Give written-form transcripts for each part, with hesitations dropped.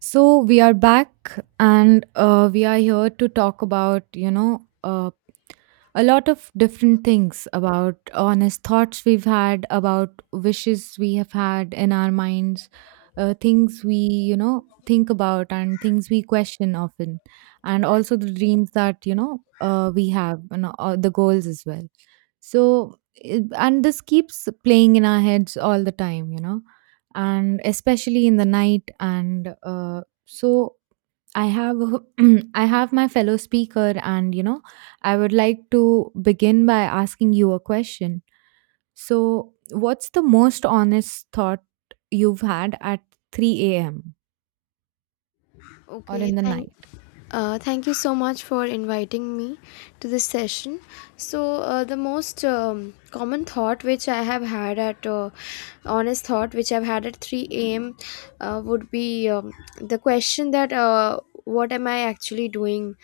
So we are back and we are here to talk about, a lot of different things about honest thoughts we've had, about wishes we have had in our minds, things we, think about and things we question often, and also the dreams that, we have and the goals as well. So, and this keeps playing in our heads all the time, and especially in the night. And so, I have I have my fellow speaker, and I would like to begin by asking you a question. So, what's the most honest thought you've had at 3 a.m. or Okay, in the night? Thank you so much for inviting me to this session. So the most common thought which I have had at honest thought which I've had at 3 a.m. Would be the question that, what am I actually doing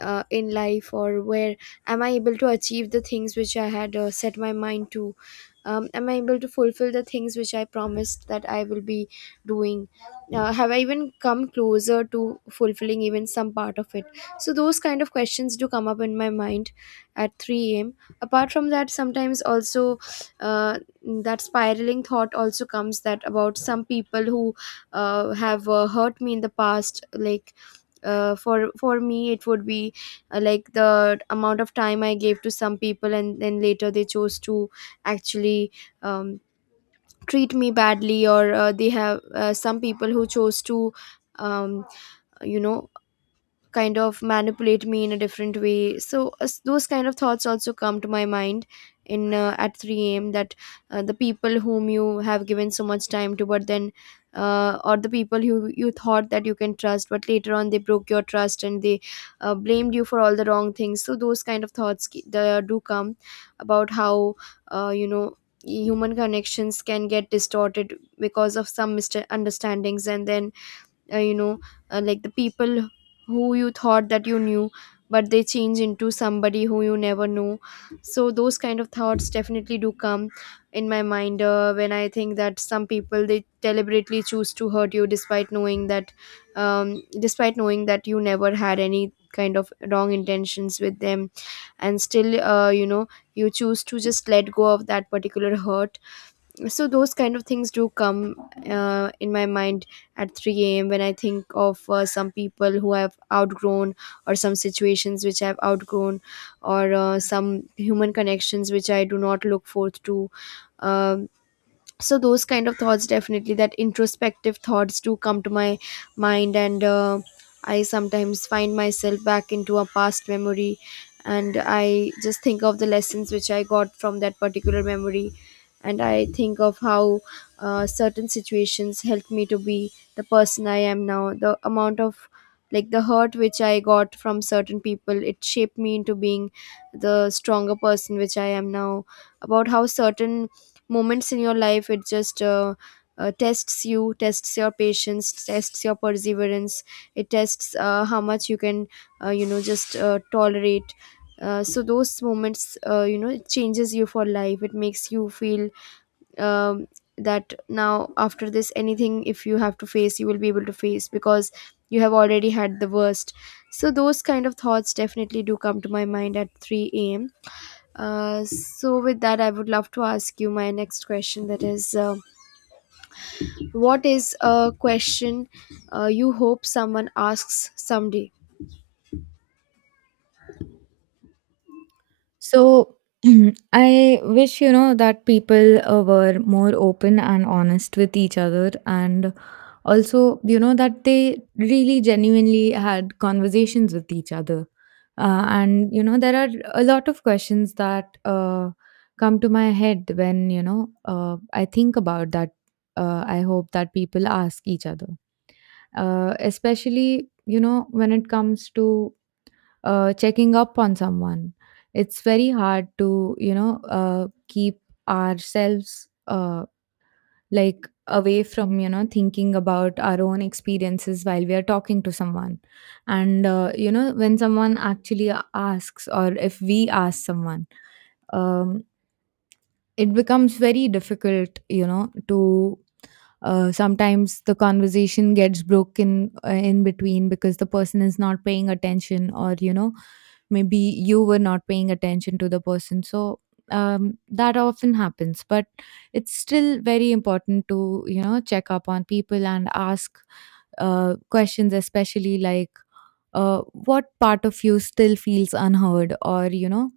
in life, or where am I able to achieve the things which I had, set my mind to? Am I able to fulfill the things which I promised that I will be doing? Have I even come closer to fulfilling even some part of it? So those kind of questions do come up in my mind at 3 a.m. Apart from that, sometimes also, uh, that spiraling thought also comes, that about some people who, have, hurt me in the past. Like, for me it would be, like, the amount of time I gave to some people and then later they chose to actually, um, treat me badly, or, they have, some people who chose to, um, you know kind of manipulate me in a different way. So as those kind of thoughts also come to my mind in at 3 a.m., that, the people whom you have given so much time to, but then, or the people who you thought that you can trust, but later on they broke your trust and they, blamed you for all the wrong things. So those kind of thoughts do come, about how, uh, you know human connections can get distorted because of some misunderstandings, and then, uh, you know like, the people who you thought that you knew, but they change into somebody who you never knew. So those kind of thoughts definitely do come in my mind, when I think that some people, they deliberately choose to hurt you despite knowing that, despite knowing that you never had any kind of wrong intentions with them, and still, you choose to just let go of that particular hurt. So those kind of things do come, in my mind at 3 a.m. when I think of, some people who have outgrown, or some situations which I've outgrown, or, some human connections which I do not look forth to. Um so those kind of thoughts, definitely that introspective thoughts, do come to my mind. And I sometimes find myself back into a past memory, and I just think of the lessons which I got from that particular memory, and I think of how, certain situations helped me to be the person I am now, the amount of, like, the hurt which I got from certain people, it shaped me into being the stronger person which I am now. About how certain moments in your life, it just, tests you, tests your patience, tests your perseverance. It tests, how much you can, you know just tolerate. So those moments, it changes you for life, it makes you feel, um, that now after this, anything if you have to face, you will be able to face, because you have already had the worst. So those kind of thoughts definitely do come to my mind at 3 a.m. So with that, I would love to ask you my next question, that is, what is a question, you hope someone asks someday? So I wish, that people were more open and honest with each other, and also, that they really genuinely had conversations with each other. And there are a lot of questions that come to my head when, I think about that. I hope that people ask each other, especially, when it comes to checking up on someone. It's very hard to, keep ourselves like away from, thinking about our own experiences while we are talking to someone. And, when someone actually asks, or if we ask someone, um, it becomes very difficult, to, sometimes the conversation gets broken in between because the person is not paying attention, or maybe you were not paying attention to the person, so that often happens. But it's still very important to, check up on people and ask questions, especially like what part of you still feels unheard, or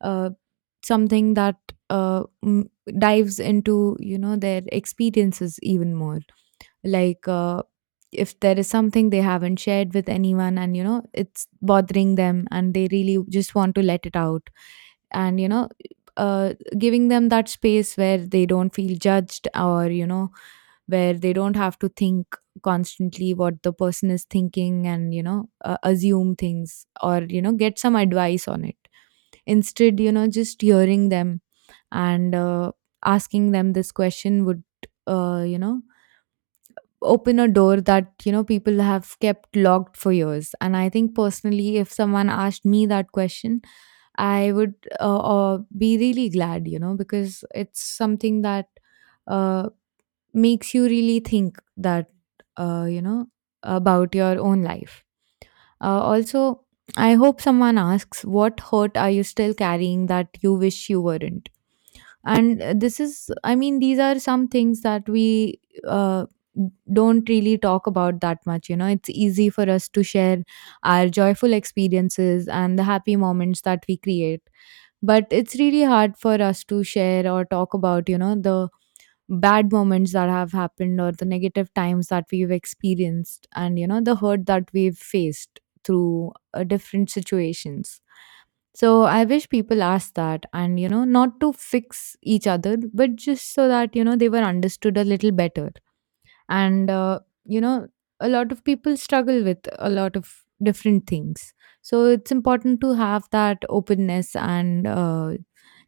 uh, something that uh, m- dives into their experiences even more, like if there is something they haven't shared with anyone and it's bothering them and they really just want to let it out, and giving them that space where they don't feel judged, or where they don't have to think constantly what the person is thinking and assume things, or get some advice on it. Instead, just hearing them and asking them this question would, uh, you know, open a door that, people have kept locked for years. And I think personally, if someone asked me that question, I would be really glad, because it's something that uh, makes you really think, uh, you know, about your own life. Also, I hope someone asks, what hurt are you still carrying that you wish you weren't? And this is, I mean, these are some things that we uh, don't really talk about that much. It's easy for us to share our joyful experiences and the happy moments that we create, but it's really hard for us to share or talk about, the bad moments that have happened, or the negative times that we've experienced, and the hurt that we've faced through different situations. So I wish people asked that, and, not to fix each other, but just so that, they were understood a little better, and a lot of people struggle with a lot of different things, so it's important to have that openness and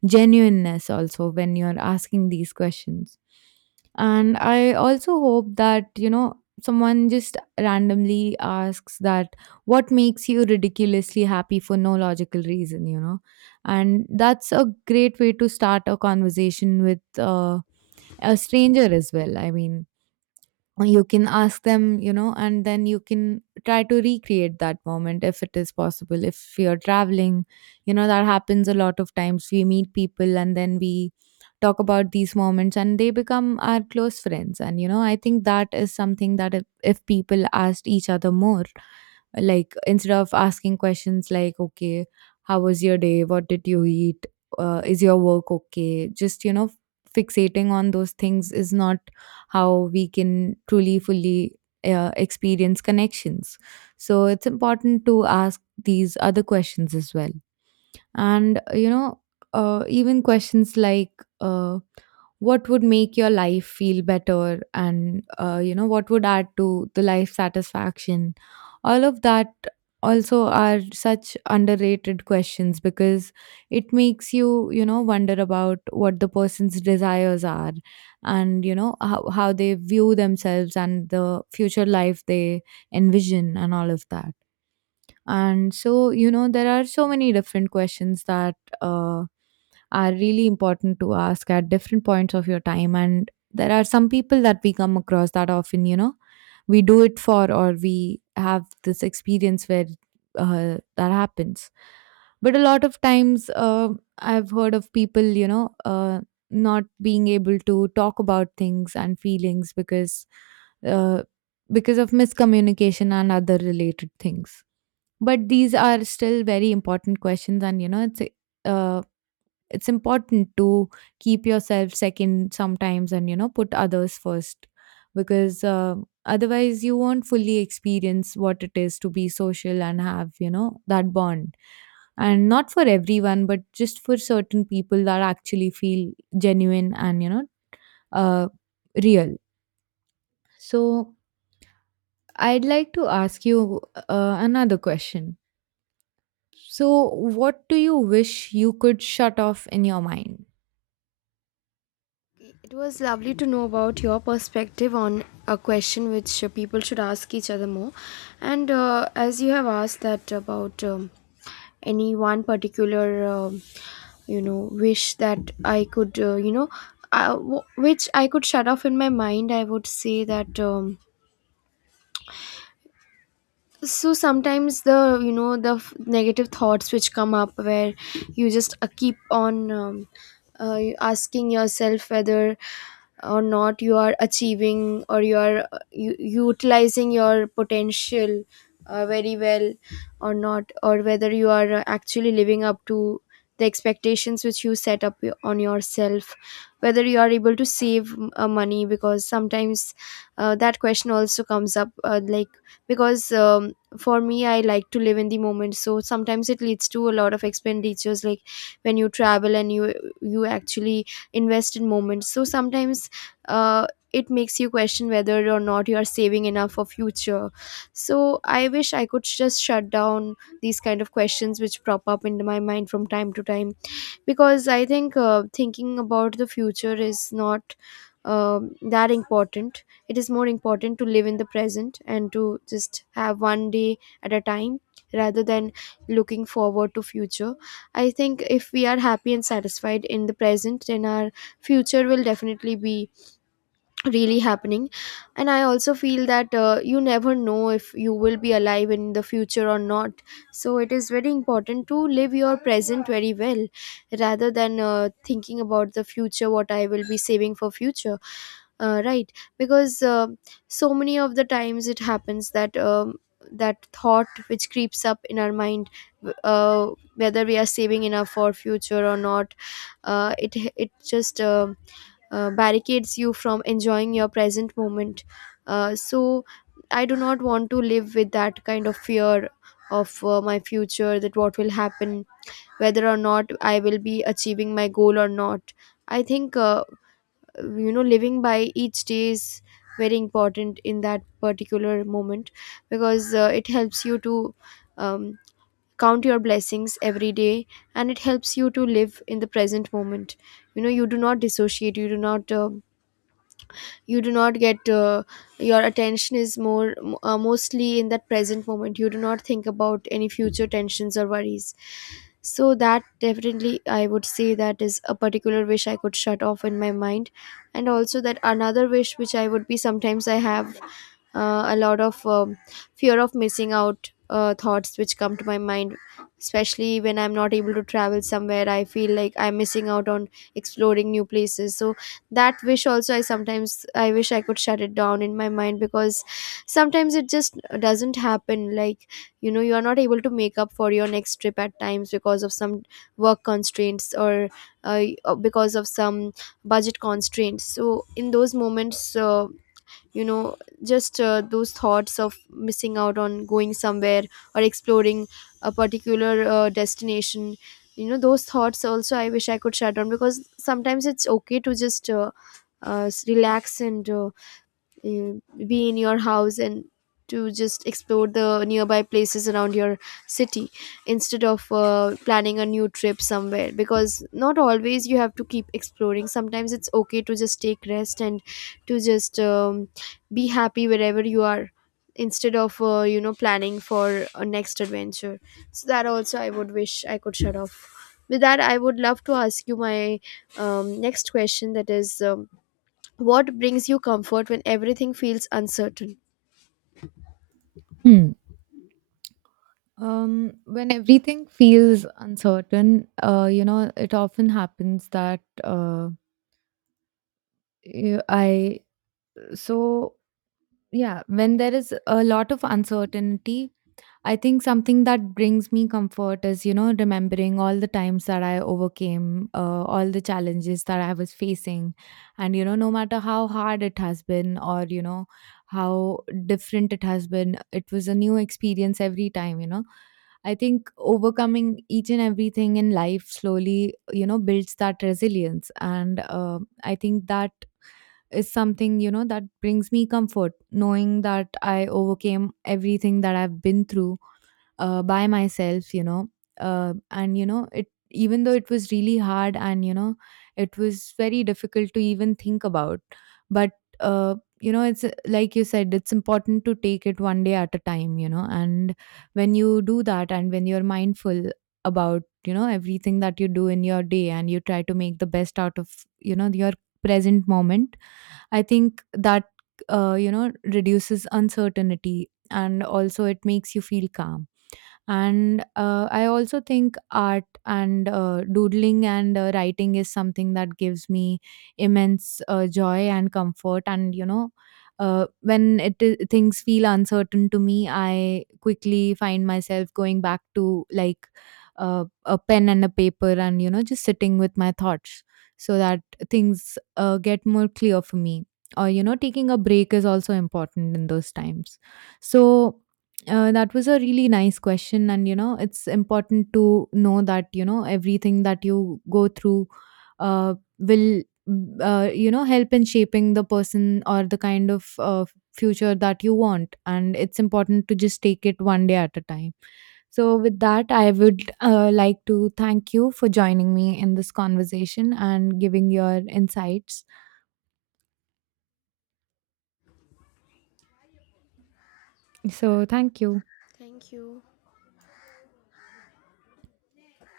genuineness also when you're asking these questions. And I also hope that someone just randomly asks that, what makes you ridiculously happy for no logical reason? You know, and that's a great way to start a conversation with a stranger as well. I mean, you can ask them, and then you can try to recreate that moment if it is possible, if you're traveling. You know, that happens a lot of times. We meet people and then we talk about these moments and they become our close friends, and I think that is something that, if people asked each other more, like instead of asking questions like, okay, how was your day, what did you eat, is your work okay, just fixating on those things is not how we can truly, fully experience connections. So it's important to ask these other questions as well, and even questions like, uh, what would make your life feel better, and what would add to the life satisfaction, all of that, also are such underrated questions, because it makes you, you know wonder about what the person's desires are, and how they view themselves and the future life they envision and all of that. And so, there are so many different questions that uh, are really important to ask at different points of your time. And there are some people that we come across that often, we do it for, or we have this experience where that happens. But a lot of times, I've heard of people, not being able to talk about things and feelings because, uh, because of miscommunication and other related things, but these are still very important questions. And it's, uh, it's important to keep yourself second sometimes and put others first, because otherwise you won't fully experience what it is to be social and have that bond, and not for everyone, but just for certain people that actually feel genuine and uh, real. So I'd like to ask you another question. So, what do you wish you could shut off in your mind? It was lovely to know about your perspective on a question which, people should ask each other more. And as you have asked that about, any one particular, wish that I could, uh, which I could shut off in my mind, I would say that, so sometimes the, the negative thoughts which come up, where you just, keep on, asking yourself whether or not you are achieving, or you are, utilizing your potential, very well or not, or whether you are, actually living up to the expectations which you set up on yourself, whether you are able to save money, because sometimes, that question also comes up. Like, because, for me, I like to live in the moment, so sometimes it leads to a lot of expenditures. Like, when you travel and you actually invest in moments, so sometimes, uh, it makes you question whether or not you are saving enough for future. So I wish I could just shut down these kind of questions which prop up in my mind from time to time, because I think, thinking about the future is not, um that important. It is more important to live in the present and to just have one day at a time, rather than looking forward to future. I think if we are happy and satisfied in the present, then our future will definitely be really happening. And I also feel that, you never know if you will be alive in the future or not, so it is very important to live your present very well, rather than, thinking about the future what I will be saving for future, right? Because, so many of the times it happens that, that thought which creeps up in our mind, uh, whether we are saving enough for future or not, it it just barricades you from enjoying your present moment. So I do not want to live with that kind of fear of, my future, that what will happen, whether or not I will be achieving my goal or not. I think, living by each day is very important in that particular moment, because, it helps you to, um, count your blessings every day, and it helps you to live in the present moment. You know, you do not dissociate, you do not, you do not get, your attention is more mostly in that present moment, you do not think about any future tensions or worries. So that definitely I would say, that is a particular wish I could shut off in my mind. And also that another wish which I would be, sometimes I have, a lot of, fear of missing out, thoughts which come to my mind, especially when I'm not able to travel somewhere, I feel like I'm missing out on exploring new places. So that wish also, I sometimes, I wish I could shut it down in my mind, because sometimes it just doesn't happen, like, you know, you are not able to make up for your next trip at times, because of some work constraints, or, uh, because of some budget constraints. So in those moments, you know just, those thoughts of missing out on going somewhere, or exploring a particular, destination, you know, those thoughts also I wish I could shut down, because sometimes it's okay to just, relax and, uh, be in your house, and to just explore the nearby places around your city, instead of, planning a new trip somewhere. Because not always you have to keep exploring, sometimes it's okay to just take rest and to just, be happy wherever you are, instead of, planning for a next adventure. So that also I would wish I could shut off. With that, I would love to ask you my, next question, that is, what brings you comfort when everything feels uncertain? Hmm. When everything feels uncertain, it often happens that y- I so yeah, when there is a lot of uncertainty, I think something that brings me comfort is, remembering all the times that I overcame, all the challenges that I was facing. And, no matter how hard it has been, or, how different it has been, it was a new experience every time. I think overcoming each and everything in life slowly, builds that resilience. And I think that is something, that brings me comfort, knowing that I overcame everything that I've been through by myself, and it, even though it was really hard, and it was very difficult to even think about. But uh, it's, like you said, it's important to take it one day at a time, and when you do that, and when you're mindful about everything that you do in your day, and you try to make the best out of, your present moment. I think that reduces uncertainty, and also it makes you feel calm. And I also think art and doodling and writing is something that gives me immense joy and comfort, and when things feel uncertain to me, I quickly find myself going back to like a pen and a paper, and just sitting with my thoughts, so that things get more clear for me. Or taking a break is also important in those times. So that was a really nice question, and it's important to know that everything that you go through will, help in shaping the person or the kind of future that you want, and it's important to just take it one day at a time. So, with that, I would like to thank you for joining me in this conversation and giving your insights. So, thank you. Thank you.